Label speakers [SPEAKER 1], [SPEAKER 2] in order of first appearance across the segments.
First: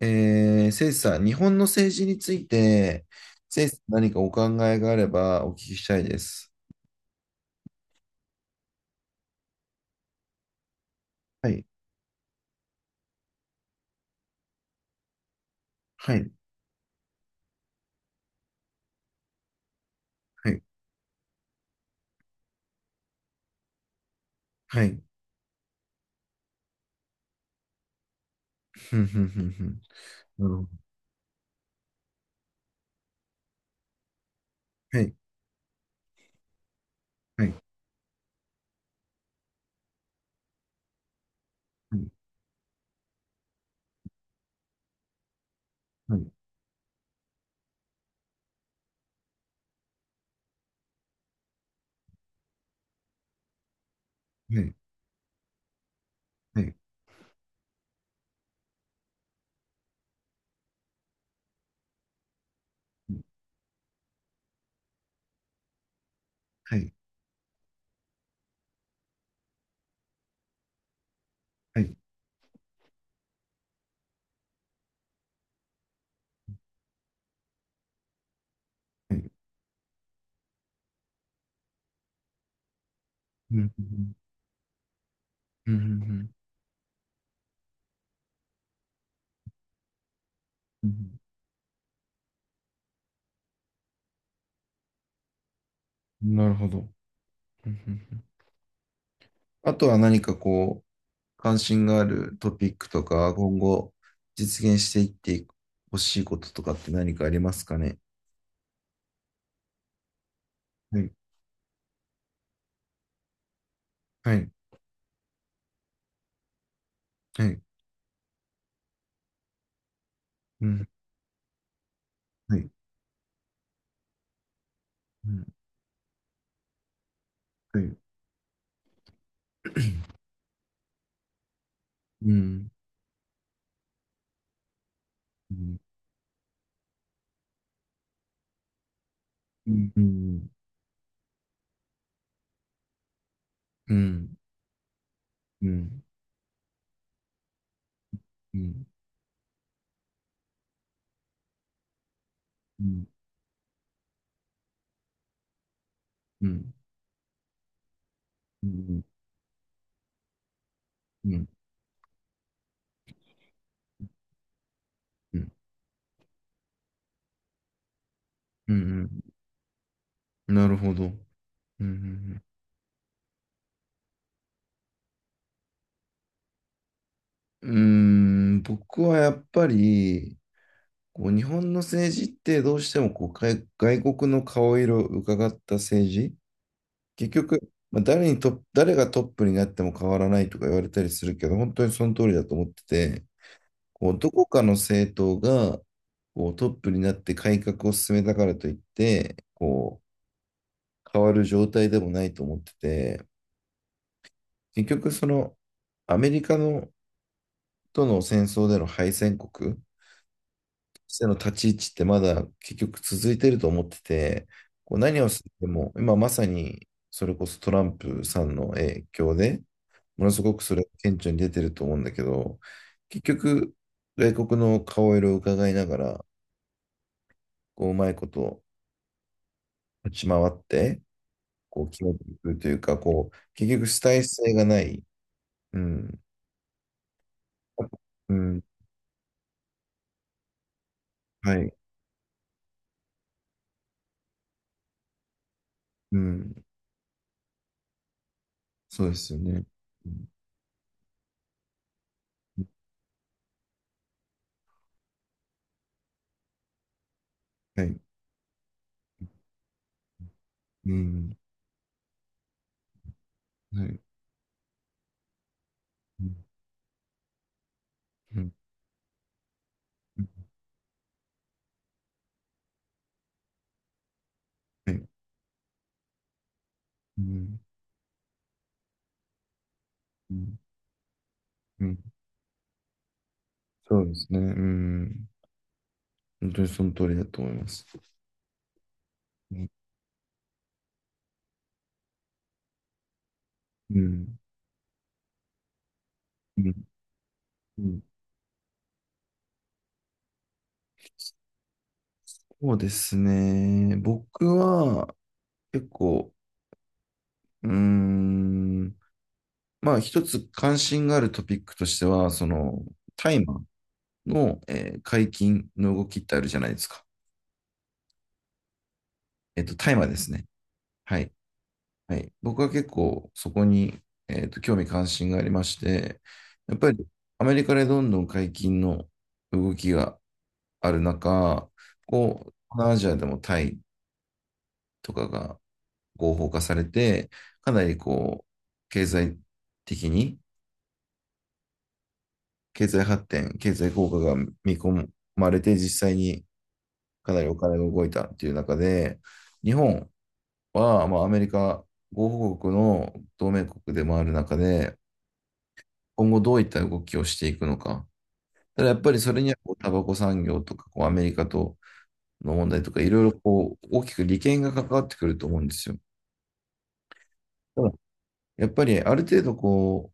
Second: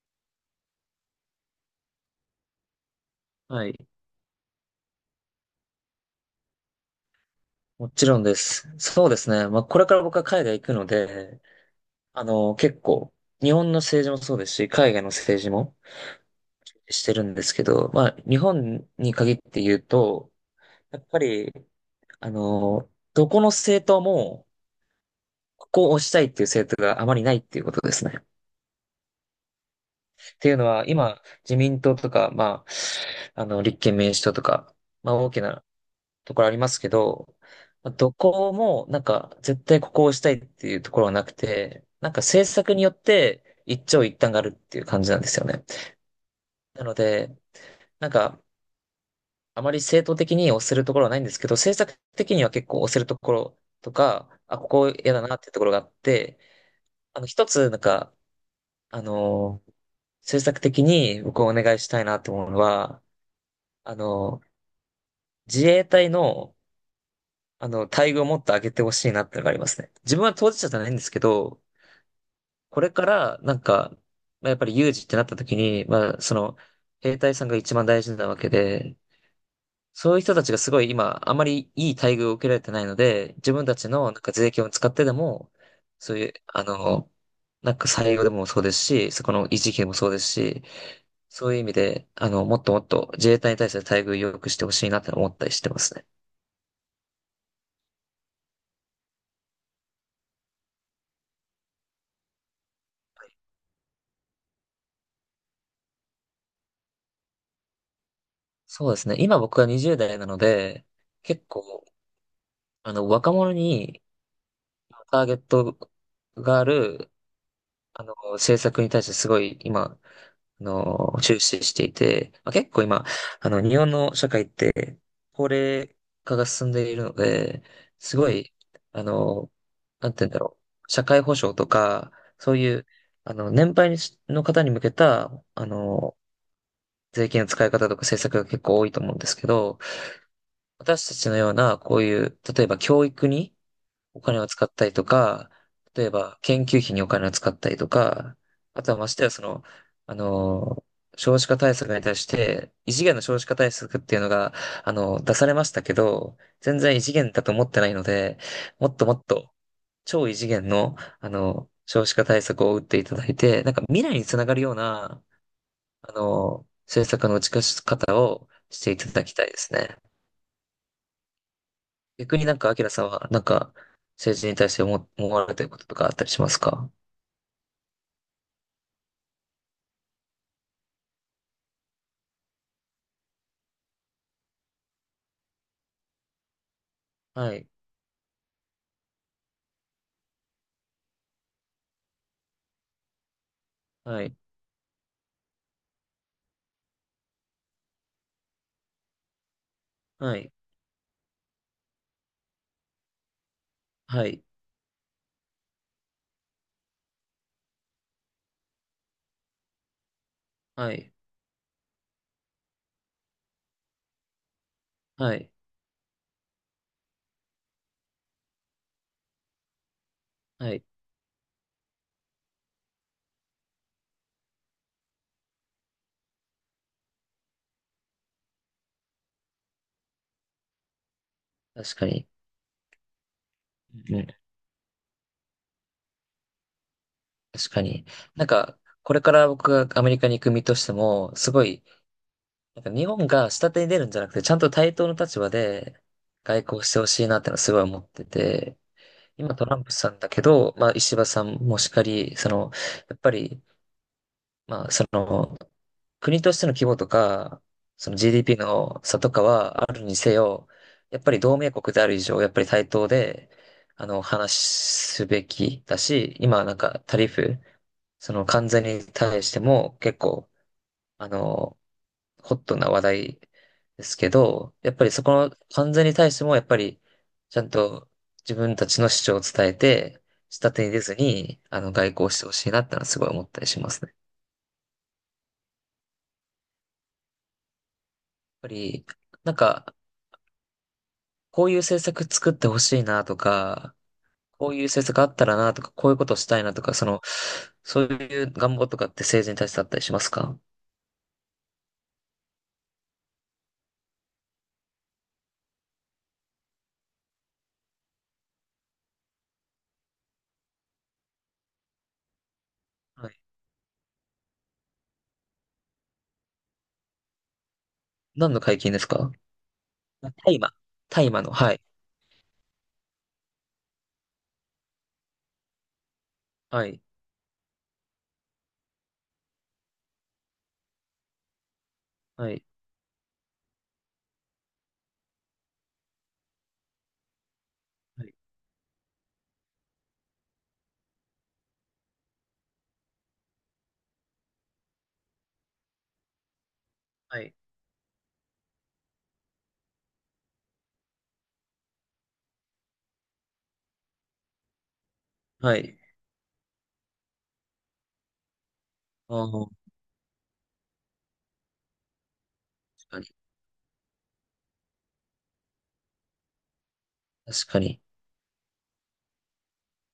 [SPEAKER 1] 誠司さん、日本の政治について、
[SPEAKER 2] は
[SPEAKER 1] 誠司さ
[SPEAKER 2] い。
[SPEAKER 1] ん何かお考えがあればお聞きしたいです。
[SPEAKER 2] もちろんです。そうですね。まあ、これから僕は海外行くので、
[SPEAKER 1] はい、
[SPEAKER 2] 結構、日本の政治もそうですし、海外の政治も
[SPEAKER 1] はい、
[SPEAKER 2] してるんですけど、まあ、日本に限って言うと、
[SPEAKER 1] はい、
[SPEAKER 2] やっぱり、どこの政党も、
[SPEAKER 1] はい。
[SPEAKER 2] ここを押したいっていう政党があまりないっていうことですね。っ
[SPEAKER 1] ふんふんふんふん。な
[SPEAKER 2] てい
[SPEAKER 1] る
[SPEAKER 2] う
[SPEAKER 1] ほ
[SPEAKER 2] の
[SPEAKER 1] ど。
[SPEAKER 2] は、今、自民党とか、まあ、立憲民主党とか、
[SPEAKER 1] は
[SPEAKER 2] ま
[SPEAKER 1] い、
[SPEAKER 2] あ、大きなところありますけど、
[SPEAKER 1] はい、
[SPEAKER 2] まあどこもなんか絶対ここを押したいっていうところはなくて、
[SPEAKER 1] はい、
[SPEAKER 2] なんか政策によって一長一短があるっていう感じなんですよね。
[SPEAKER 1] はい、
[SPEAKER 2] なので、なんかあまり正当的に押せるところはないんですけど、政策的には結構押せるところとか、あ、
[SPEAKER 1] は
[SPEAKER 2] こ
[SPEAKER 1] い、
[SPEAKER 2] こ嫌だなっていうところがあって、
[SPEAKER 1] はい、
[SPEAKER 2] 一つなんか、あの政策的に僕をお願いしたいなと思うのは、あの自衛隊の
[SPEAKER 1] はい、
[SPEAKER 2] 待遇をもっと上げてほしいなってのがありますね。自分は当事者じゃないんですけど、
[SPEAKER 1] はい、
[SPEAKER 2] これから、なんか、まあ、やっぱり有事ってなった時に、まあ、その、兵隊さんが一番大事なわけで、
[SPEAKER 1] はい。
[SPEAKER 2] そういう人たちがすごい今、あまりいい待遇を受けられてないので、自
[SPEAKER 1] ふ
[SPEAKER 2] 分
[SPEAKER 1] ん
[SPEAKER 2] た
[SPEAKER 1] ふ
[SPEAKER 2] ちのな
[SPEAKER 1] ん
[SPEAKER 2] んか税金を使ってでも、
[SPEAKER 1] ふんふんふんふ
[SPEAKER 2] そうい
[SPEAKER 1] ん
[SPEAKER 2] う、なんか採用でもそうですし、そこの維持費でもそうですし、
[SPEAKER 1] ふん
[SPEAKER 2] そういう意味で、もっともっと自衛隊に対して待遇を良くしてほしいなって思ったりしてますね。
[SPEAKER 1] なるほど。ふんふんふんあとは何かこう、関心があるトピックとか、今後実現していってほしいこととかって何かありますかね。
[SPEAKER 2] そうですね。今僕は20代なので、
[SPEAKER 1] はい、
[SPEAKER 2] 結構、若者に
[SPEAKER 1] はい、
[SPEAKER 2] ターゲットがある、
[SPEAKER 1] はい。
[SPEAKER 2] 政策に対してすごい今、
[SPEAKER 1] うん
[SPEAKER 2] 注視していて、まあ、
[SPEAKER 1] はい
[SPEAKER 2] 結構今、日本の社会って、
[SPEAKER 1] うん。
[SPEAKER 2] 高齢化が進んでいるので、
[SPEAKER 1] はい。
[SPEAKER 2] すごい、あの、なんて言うんだろう、社会保障とか、
[SPEAKER 1] う
[SPEAKER 2] そう
[SPEAKER 1] ん。
[SPEAKER 2] いう、年配の方に向けた、
[SPEAKER 1] うん。
[SPEAKER 2] 税金の使い方とか政策が結構多いと思うんですけ
[SPEAKER 1] う
[SPEAKER 2] ど、
[SPEAKER 1] ん。うん。
[SPEAKER 2] 私たちのような、こういう、例えば教育に
[SPEAKER 1] う
[SPEAKER 2] お
[SPEAKER 1] ん。
[SPEAKER 2] 金を使ったりとか、
[SPEAKER 1] うん。
[SPEAKER 2] 例えば研究費にお金を使ったりとか、
[SPEAKER 1] う
[SPEAKER 2] あ
[SPEAKER 1] ん。
[SPEAKER 2] とはましてはその、あの、少子化対策に対して、
[SPEAKER 1] う
[SPEAKER 2] 異次
[SPEAKER 1] ん。
[SPEAKER 2] 元の少子化対策っていうのが、出されましたけど、
[SPEAKER 1] うん。
[SPEAKER 2] 全
[SPEAKER 1] う
[SPEAKER 2] 然異次元だと思ってないので、もっ
[SPEAKER 1] ん。
[SPEAKER 2] ともっと、超異次元の、
[SPEAKER 1] うん。うん。
[SPEAKER 2] 少子化対策を打っていただいて、なんか未来につながるような、政策の打ち出し方を
[SPEAKER 1] う
[SPEAKER 2] していた
[SPEAKER 1] ん。
[SPEAKER 2] だきたいですね。
[SPEAKER 1] なるほど。うん。う
[SPEAKER 2] 逆
[SPEAKER 1] ん。
[SPEAKER 2] になんか、アキラさんは、なんか、政治に対して思われてることとかあったりしますか？
[SPEAKER 1] うーん、僕はやっぱり、こう日本の政治ってどうしてもこう外国の顔色を伺った政治、結
[SPEAKER 2] はい、
[SPEAKER 1] 局、まあ、誰にトップ誰がトップになっても変わらないとか言われたりするけど、本当にその通りだと思ってて、こう
[SPEAKER 2] は
[SPEAKER 1] ど
[SPEAKER 2] い、
[SPEAKER 1] こかの政党がこうトップになって改革を進めたからといって、こ
[SPEAKER 2] はい、
[SPEAKER 1] う変わる状態でもないと思ってて、
[SPEAKER 2] はい、
[SPEAKER 1] 結局そのアメリカのとの戦争での敗戦国と
[SPEAKER 2] はい、
[SPEAKER 1] しての立ち位置ってまだ結局続いてると思ってて、こう何を
[SPEAKER 2] は
[SPEAKER 1] し
[SPEAKER 2] い、
[SPEAKER 1] ても今まさにそれこそトランプさんの影響で、ものすごく
[SPEAKER 2] は
[SPEAKER 1] それ
[SPEAKER 2] い。
[SPEAKER 1] が顕著に出てると思うんだけど、結局外国の顔色を伺いながら、こううまいこと立ち回って、こう、
[SPEAKER 2] 確
[SPEAKER 1] 決
[SPEAKER 2] か
[SPEAKER 1] めて
[SPEAKER 2] に。
[SPEAKER 1] いくというか、こう、結局主
[SPEAKER 2] う
[SPEAKER 1] 体
[SPEAKER 2] ん、
[SPEAKER 1] 性がない。うん。
[SPEAKER 2] 確かに。
[SPEAKER 1] う
[SPEAKER 2] なん
[SPEAKER 1] ん。
[SPEAKER 2] か、これから僕がアメリカに行く身としても、す
[SPEAKER 1] は
[SPEAKER 2] ご
[SPEAKER 1] い。
[SPEAKER 2] い、なんか日本が下手に出るんじゃなくて、ちゃんと対等の立場で
[SPEAKER 1] う
[SPEAKER 2] 外
[SPEAKER 1] ん。
[SPEAKER 2] 交してほしいなってのはすごい思ってて、
[SPEAKER 1] そうですよ
[SPEAKER 2] 今
[SPEAKER 1] ね。
[SPEAKER 2] トランプ
[SPEAKER 1] う
[SPEAKER 2] さん
[SPEAKER 1] ん
[SPEAKER 2] だけど、まあ石破さんもしかり、その、やっぱり、まあその、国としての規模とか、
[SPEAKER 1] はい。
[SPEAKER 2] その GDP の差とかはあるにせよ、
[SPEAKER 1] う
[SPEAKER 2] やっぱ
[SPEAKER 1] ん。
[SPEAKER 2] り同盟国である以上、やっぱり対等で、
[SPEAKER 1] はい。
[SPEAKER 2] 話すべきだ
[SPEAKER 1] うん。
[SPEAKER 2] し、今なんかタリフ、そ
[SPEAKER 1] う
[SPEAKER 2] の
[SPEAKER 1] ん。
[SPEAKER 2] 関税に対しても結構、あの、ホットな話題ですけど、や
[SPEAKER 1] は
[SPEAKER 2] っぱ
[SPEAKER 1] い。
[SPEAKER 2] りそこの関税に対しても、やっぱり、
[SPEAKER 1] う
[SPEAKER 2] ち
[SPEAKER 1] ん。
[SPEAKER 2] ゃんと自分たちの主張を伝えて、
[SPEAKER 1] うん。
[SPEAKER 2] 下手に出ずに、
[SPEAKER 1] う
[SPEAKER 2] 外
[SPEAKER 1] ん
[SPEAKER 2] 交してほしいなってのはすごい思ったりしま
[SPEAKER 1] そ
[SPEAKER 2] す
[SPEAKER 1] う
[SPEAKER 2] ね。や
[SPEAKER 1] で
[SPEAKER 2] っ
[SPEAKER 1] すね。うん。本当にその通りだと思います。
[SPEAKER 2] ぱり、な
[SPEAKER 1] う
[SPEAKER 2] ん
[SPEAKER 1] ん。
[SPEAKER 2] か、こういう政策作ってほしいなとか、
[SPEAKER 1] うん。
[SPEAKER 2] こういう政策あったらなとか、こういうことした
[SPEAKER 1] う
[SPEAKER 2] い
[SPEAKER 1] ん
[SPEAKER 2] なとか、その、
[SPEAKER 1] う
[SPEAKER 2] そ
[SPEAKER 1] ん
[SPEAKER 2] ういう願望とかって政治に対してあったりしますか？
[SPEAKER 1] そうですね。僕は結構、うーん、まあ一つ関心があるトピックとしては、その、
[SPEAKER 2] は
[SPEAKER 1] タ
[SPEAKER 2] い。
[SPEAKER 1] イマーの、解禁の動きってあるじゃないですか。
[SPEAKER 2] 何の解禁ですか？
[SPEAKER 1] 大麻です
[SPEAKER 2] あ
[SPEAKER 1] ね。
[SPEAKER 2] 大麻。
[SPEAKER 1] は
[SPEAKER 2] 大
[SPEAKER 1] い。
[SPEAKER 2] 麻の、はい。
[SPEAKER 1] はい。僕は結構そこに、興味関心がありまして、やっ
[SPEAKER 2] は
[SPEAKER 1] ぱ
[SPEAKER 2] い。
[SPEAKER 1] りアメリカでどんどん解禁の動きがある中、こ
[SPEAKER 2] は
[SPEAKER 1] う、
[SPEAKER 2] い。
[SPEAKER 1] 東南アジアでもタイとかが合法化されて、かなり
[SPEAKER 2] はい。
[SPEAKER 1] こう、経済的に、経済発展、経済効果が見込まれて、実際にか
[SPEAKER 2] は
[SPEAKER 1] なり
[SPEAKER 2] い。
[SPEAKER 1] お金が動いたっていう中で、日本、は、まあ、アメリカ合カ国の同盟国でもある中で、
[SPEAKER 2] はい。
[SPEAKER 1] 今後どういった動きをしていくのか。ただやっぱりそれ
[SPEAKER 2] あ
[SPEAKER 1] にはこ
[SPEAKER 2] あ、
[SPEAKER 1] うタバコ産業とかこうアメリカとの問題とかい
[SPEAKER 2] 確
[SPEAKER 1] ろ
[SPEAKER 2] か
[SPEAKER 1] い
[SPEAKER 2] に。
[SPEAKER 1] ろこう大きく利権が関わってくると思うんですよ。
[SPEAKER 2] 確か
[SPEAKER 1] ただ
[SPEAKER 2] に。
[SPEAKER 1] やっぱりある程度こう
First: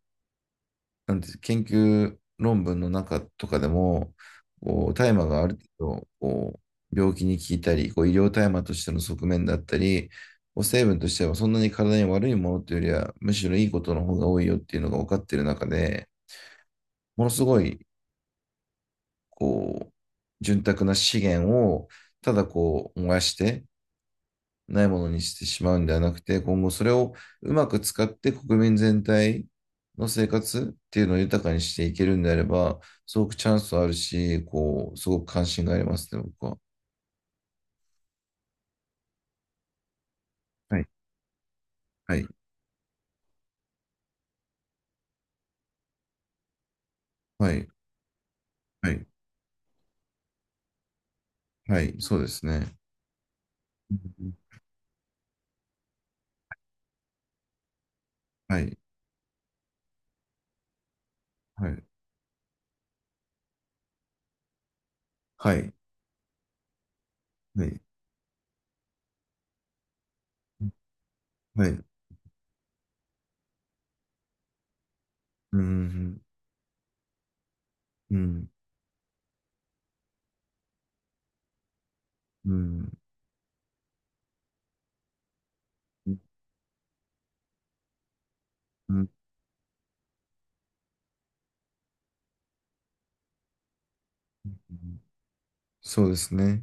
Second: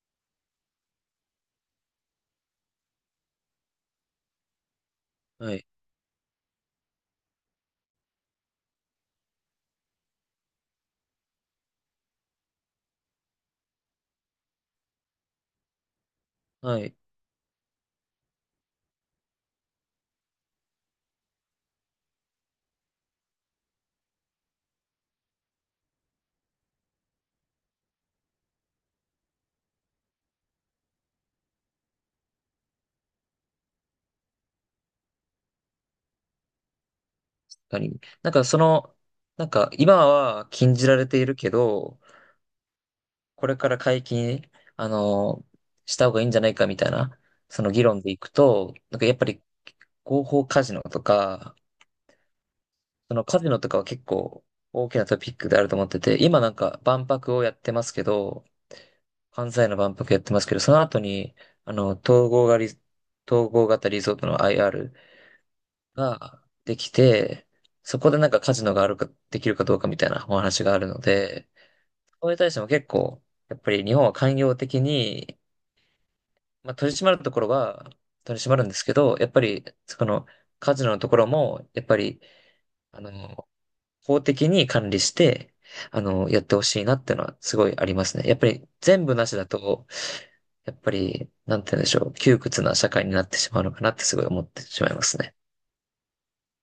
[SPEAKER 1] なんて研究論文の中とかでも、こう大麻があ
[SPEAKER 2] は
[SPEAKER 1] る
[SPEAKER 2] い。
[SPEAKER 1] 程度こう病気に効いたり、こう医療大麻としての側面だったり、こう成分としてはそんなに体に悪いものというよりは、むしろいいことの方が多いよっていうのが分かっている中で、
[SPEAKER 2] はい。
[SPEAKER 1] ものすごいこう潤沢な資源をただこう燃やして、ないものにしてしまうんではなくて、今後それをうまく使って国民全体の生活っていうのを豊かにしていけるんであれば、すごくチャンスあるし、こう、すごく関心がありますね、僕は。
[SPEAKER 2] 確かに。なんかその、なんか今は禁
[SPEAKER 1] は
[SPEAKER 2] じ
[SPEAKER 1] い。
[SPEAKER 2] られているけど、
[SPEAKER 1] はい。
[SPEAKER 2] これから解禁、あの、した方がいいんじゃないかみたいな、
[SPEAKER 1] は
[SPEAKER 2] そ
[SPEAKER 1] い。
[SPEAKER 2] の議論でいくと、
[SPEAKER 1] は
[SPEAKER 2] なん
[SPEAKER 1] い。
[SPEAKER 2] かやっぱり合法カジノとか、
[SPEAKER 1] はい。そうですね。
[SPEAKER 2] そのカジノとかは
[SPEAKER 1] う
[SPEAKER 2] 結
[SPEAKER 1] ん
[SPEAKER 2] 構大きなトピックであると思ってて、今なんか万博をやってますけど、
[SPEAKER 1] はい。
[SPEAKER 2] 関西の万博やってますけど、その後に、
[SPEAKER 1] は
[SPEAKER 2] あ
[SPEAKER 1] い。
[SPEAKER 2] の、統合がリ、統合型リゾートの IR
[SPEAKER 1] はい。
[SPEAKER 2] ができて、
[SPEAKER 1] はい。
[SPEAKER 2] そこでなんかカジノがあるか、できるかどうかみたいなお話があるので、
[SPEAKER 1] はい。
[SPEAKER 2] それに対しても結構、やっぱり日本は寛容的に、
[SPEAKER 1] うん。
[SPEAKER 2] まあ、取り締まるところは
[SPEAKER 1] う
[SPEAKER 2] 取り
[SPEAKER 1] ん。
[SPEAKER 2] 締まるんですけど、やっぱり、その、カジノのところも、やっぱり、
[SPEAKER 1] うん。
[SPEAKER 2] あの、法的に管理して、
[SPEAKER 1] うん。
[SPEAKER 2] やってほしいなってのはすごいありますね。やっぱり全部
[SPEAKER 1] う
[SPEAKER 2] なしだと、やっぱり、なんて言うんでしょう、窮屈な社会になってしまうのかなってすごい思ってしまい
[SPEAKER 1] ん
[SPEAKER 2] ますね。
[SPEAKER 1] そうですね。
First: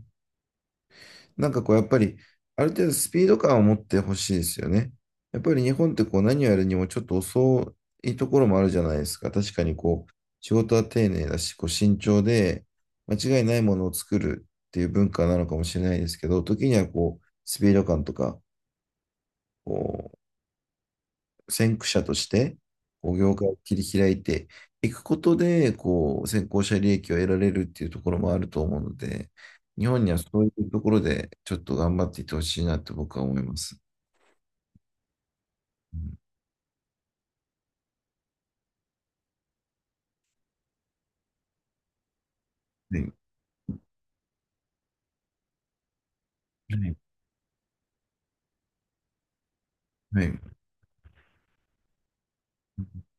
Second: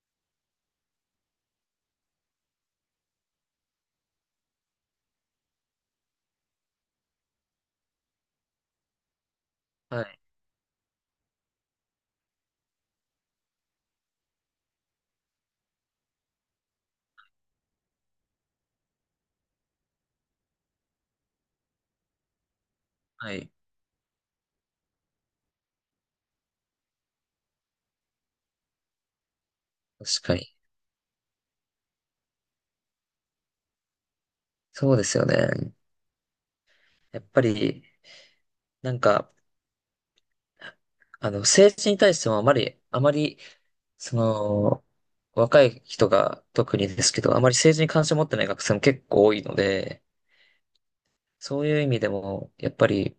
[SPEAKER 1] なんかこう、やっぱり、ある程度スピード感を持ってほしいですよね。やっぱり日本ってこう、何をやるにもちょっと遅いところもあるじゃないですか。確かに
[SPEAKER 2] は
[SPEAKER 1] こう、
[SPEAKER 2] い。
[SPEAKER 1] 仕事は丁寧だし、こう、慎重で、間違いないものを作るっていう文化なのかもしれないですけど、時にはこう、スピード感とか、こ先駆者として、こう
[SPEAKER 2] は
[SPEAKER 1] 業界
[SPEAKER 2] い。
[SPEAKER 1] を切り開いていくことで、こう、先行者利益を得られるっていうところもあると思うので、日本には
[SPEAKER 2] 確
[SPEAKER 1] そ
[SPEAKER 2] か
[SPEAKER 1] うい
[SPEAKER 2] に。
[SPEAKER 1] うところで、ちょっと頑張っていってほしいなって僕は思います。
[SPEAKER 2] そうですよね。
[SPEAKER 1] うん
[SPEAKER 2] やっぱり、なんか、政治に対してもあまり、
[SPEAKER 1] は
[SPEAKER 2] あま
[SPEAKER 1] い。
[SPEAKER 2] り、その、若い人が
[SPEAKER 1] は
[SPEAKER 2] 特に
[SPEAKER 1] い。
[SPEAKER 2] ですけど、あまり政治に関心を持ってない学生も結構多いので、
[SPEAKER 1] はい。
[SPEAKER 2] そういう意味でも、やっぱり、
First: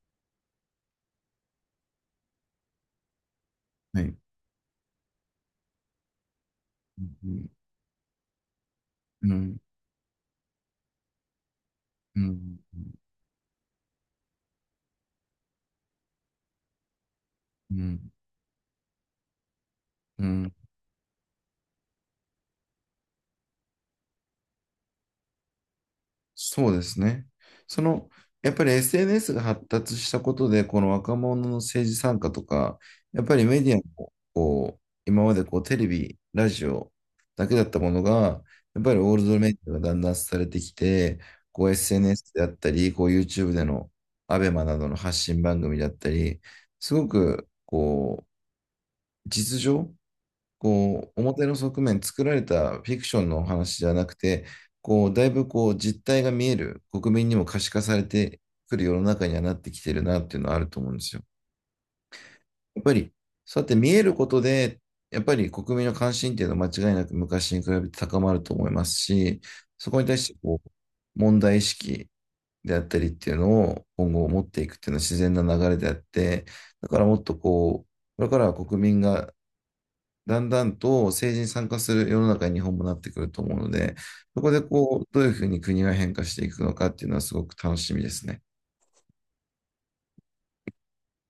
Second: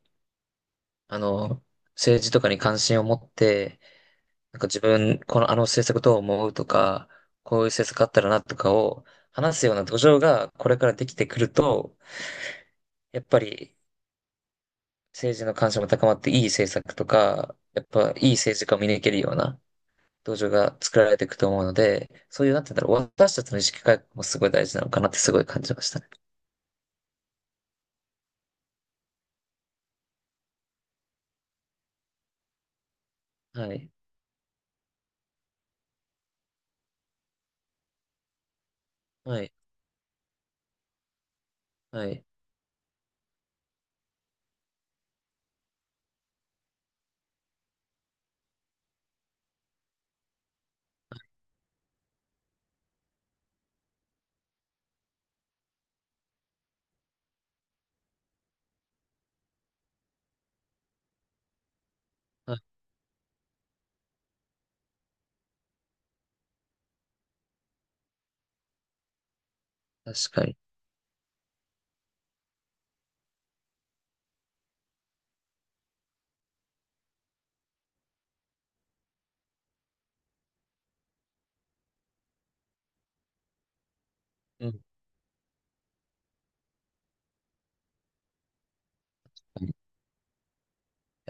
[SPEAKER 2] あの、政治とかに関心を持って、
[SPEAKER 1] はい。
[SPEAKER 2] なんか自分、このあの政策どう思うと
[SPEAKER 1] う
[SPEAKER 2] か、
[SPEAKER 1] ん。
[SPEAKER 2] こういう政策あったらなとかを
[SPEAKER 1] うん。
[SPEAKER 2] 話すような土壌がこれからできてくると、
[SPEAKER 1] うん。
[SPEAKER 2] やっぱり政治の関心も高まっていい政策とか、
[SPEAKER 1] う
[SPEAKER 2] やっ
[SPEAKER 1] ん。
[SPEAKER 2] ぱいい政治家を見抜けるような
[SPEAKER 1] う
[SPEAKER 2] 土壌
[SPEAKER 1] ん
[SPEAKER 2] が作られていくと思うので、そういう、なんて言うんだろう、私たちの意識改革もすごい大事なのかなってすごい感じましたね。
[SPEAKER 1] そうですね。その、やっぱり SNS が発達したことで、この若者の政治参加とか、やっぱりメ
[SPEAKER 2] は
[SPEAKER 1] ディア
[SPEAKER 2] い。
[SPEAKER 1] も、こう、今までこうテレビ、ラジオだけだったものが、やっぱりオールド
[SPEAKER 2] は
[SPEAKER 1] メ
[SPEAKER 2] い。
[SPEAKER 1] ディアがだんだんされてきて、こう
[SPEAKER 2] はい。
[SPEAKER 1] SNS であったり、こう YouTube でのアベマなどの発信番組だったり、すごく、こう、実情こう、表の側面、作られたフィクションのお話じゃなくて、こう、だいぶこう、実態が見える、国民にも可視化されてくる世の中にはなってきてるなっていうのはあると思うんですよ。
[SPEAKER 2] はい。
[SPEAKER 1] やっぱり、そうやって見えることで、やっぱり国民の関心っていうのは間違いなく昔に比べて高まると思いますし、そこに対
[SPEAKER 2] 確
[SPEAKER 1] して
[SPEAKER 2] かに。
[SPEAKER 1] こう、問題意識であったりっていうのを今後持っていくっていうのは自然な流れであって、だからもっとこう、これからは国民がだんだんと政治に参加する世の中に日本もなってくると思うので、そこで
[SPEAKER 2] うん。
[SPEAKER 1] こう、どういうふうに国が変化していくのかっていうのはすごく楽しみですね。